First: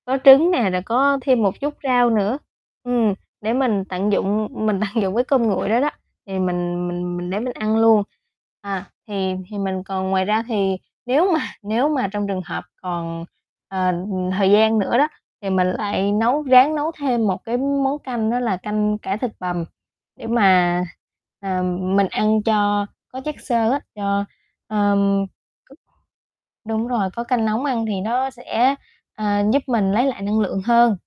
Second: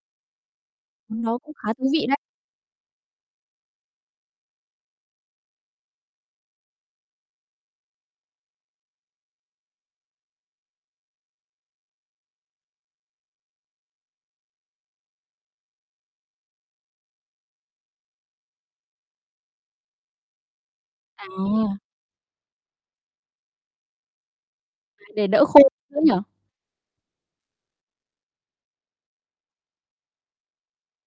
Có trứng nè, rồi có Nó thêm cũng một khá chút thú vị rau đấy. nữa. Ừm, để mình tận dụng, mình tận dụng cái cơm nguội đó đó, thì mình mình mình để mình ăn luôn. À, thì thì mình còn ngoài ra thì nếu mà nếu mà trong trường hợp còn, ờ, thời gian nữa đó thì mình lại nấu ráng nấu thêm một cái món canh, đó là canh cải thịt bằm để mà, à, À. mình ăn cho có chất xơ á, cho, ờm Để đỡ khô nữa nhỉ? Đúng rồi, có canh nóng ăn thì nó sẽ, ờ, giúp mình lấy lại năng lượng hơn.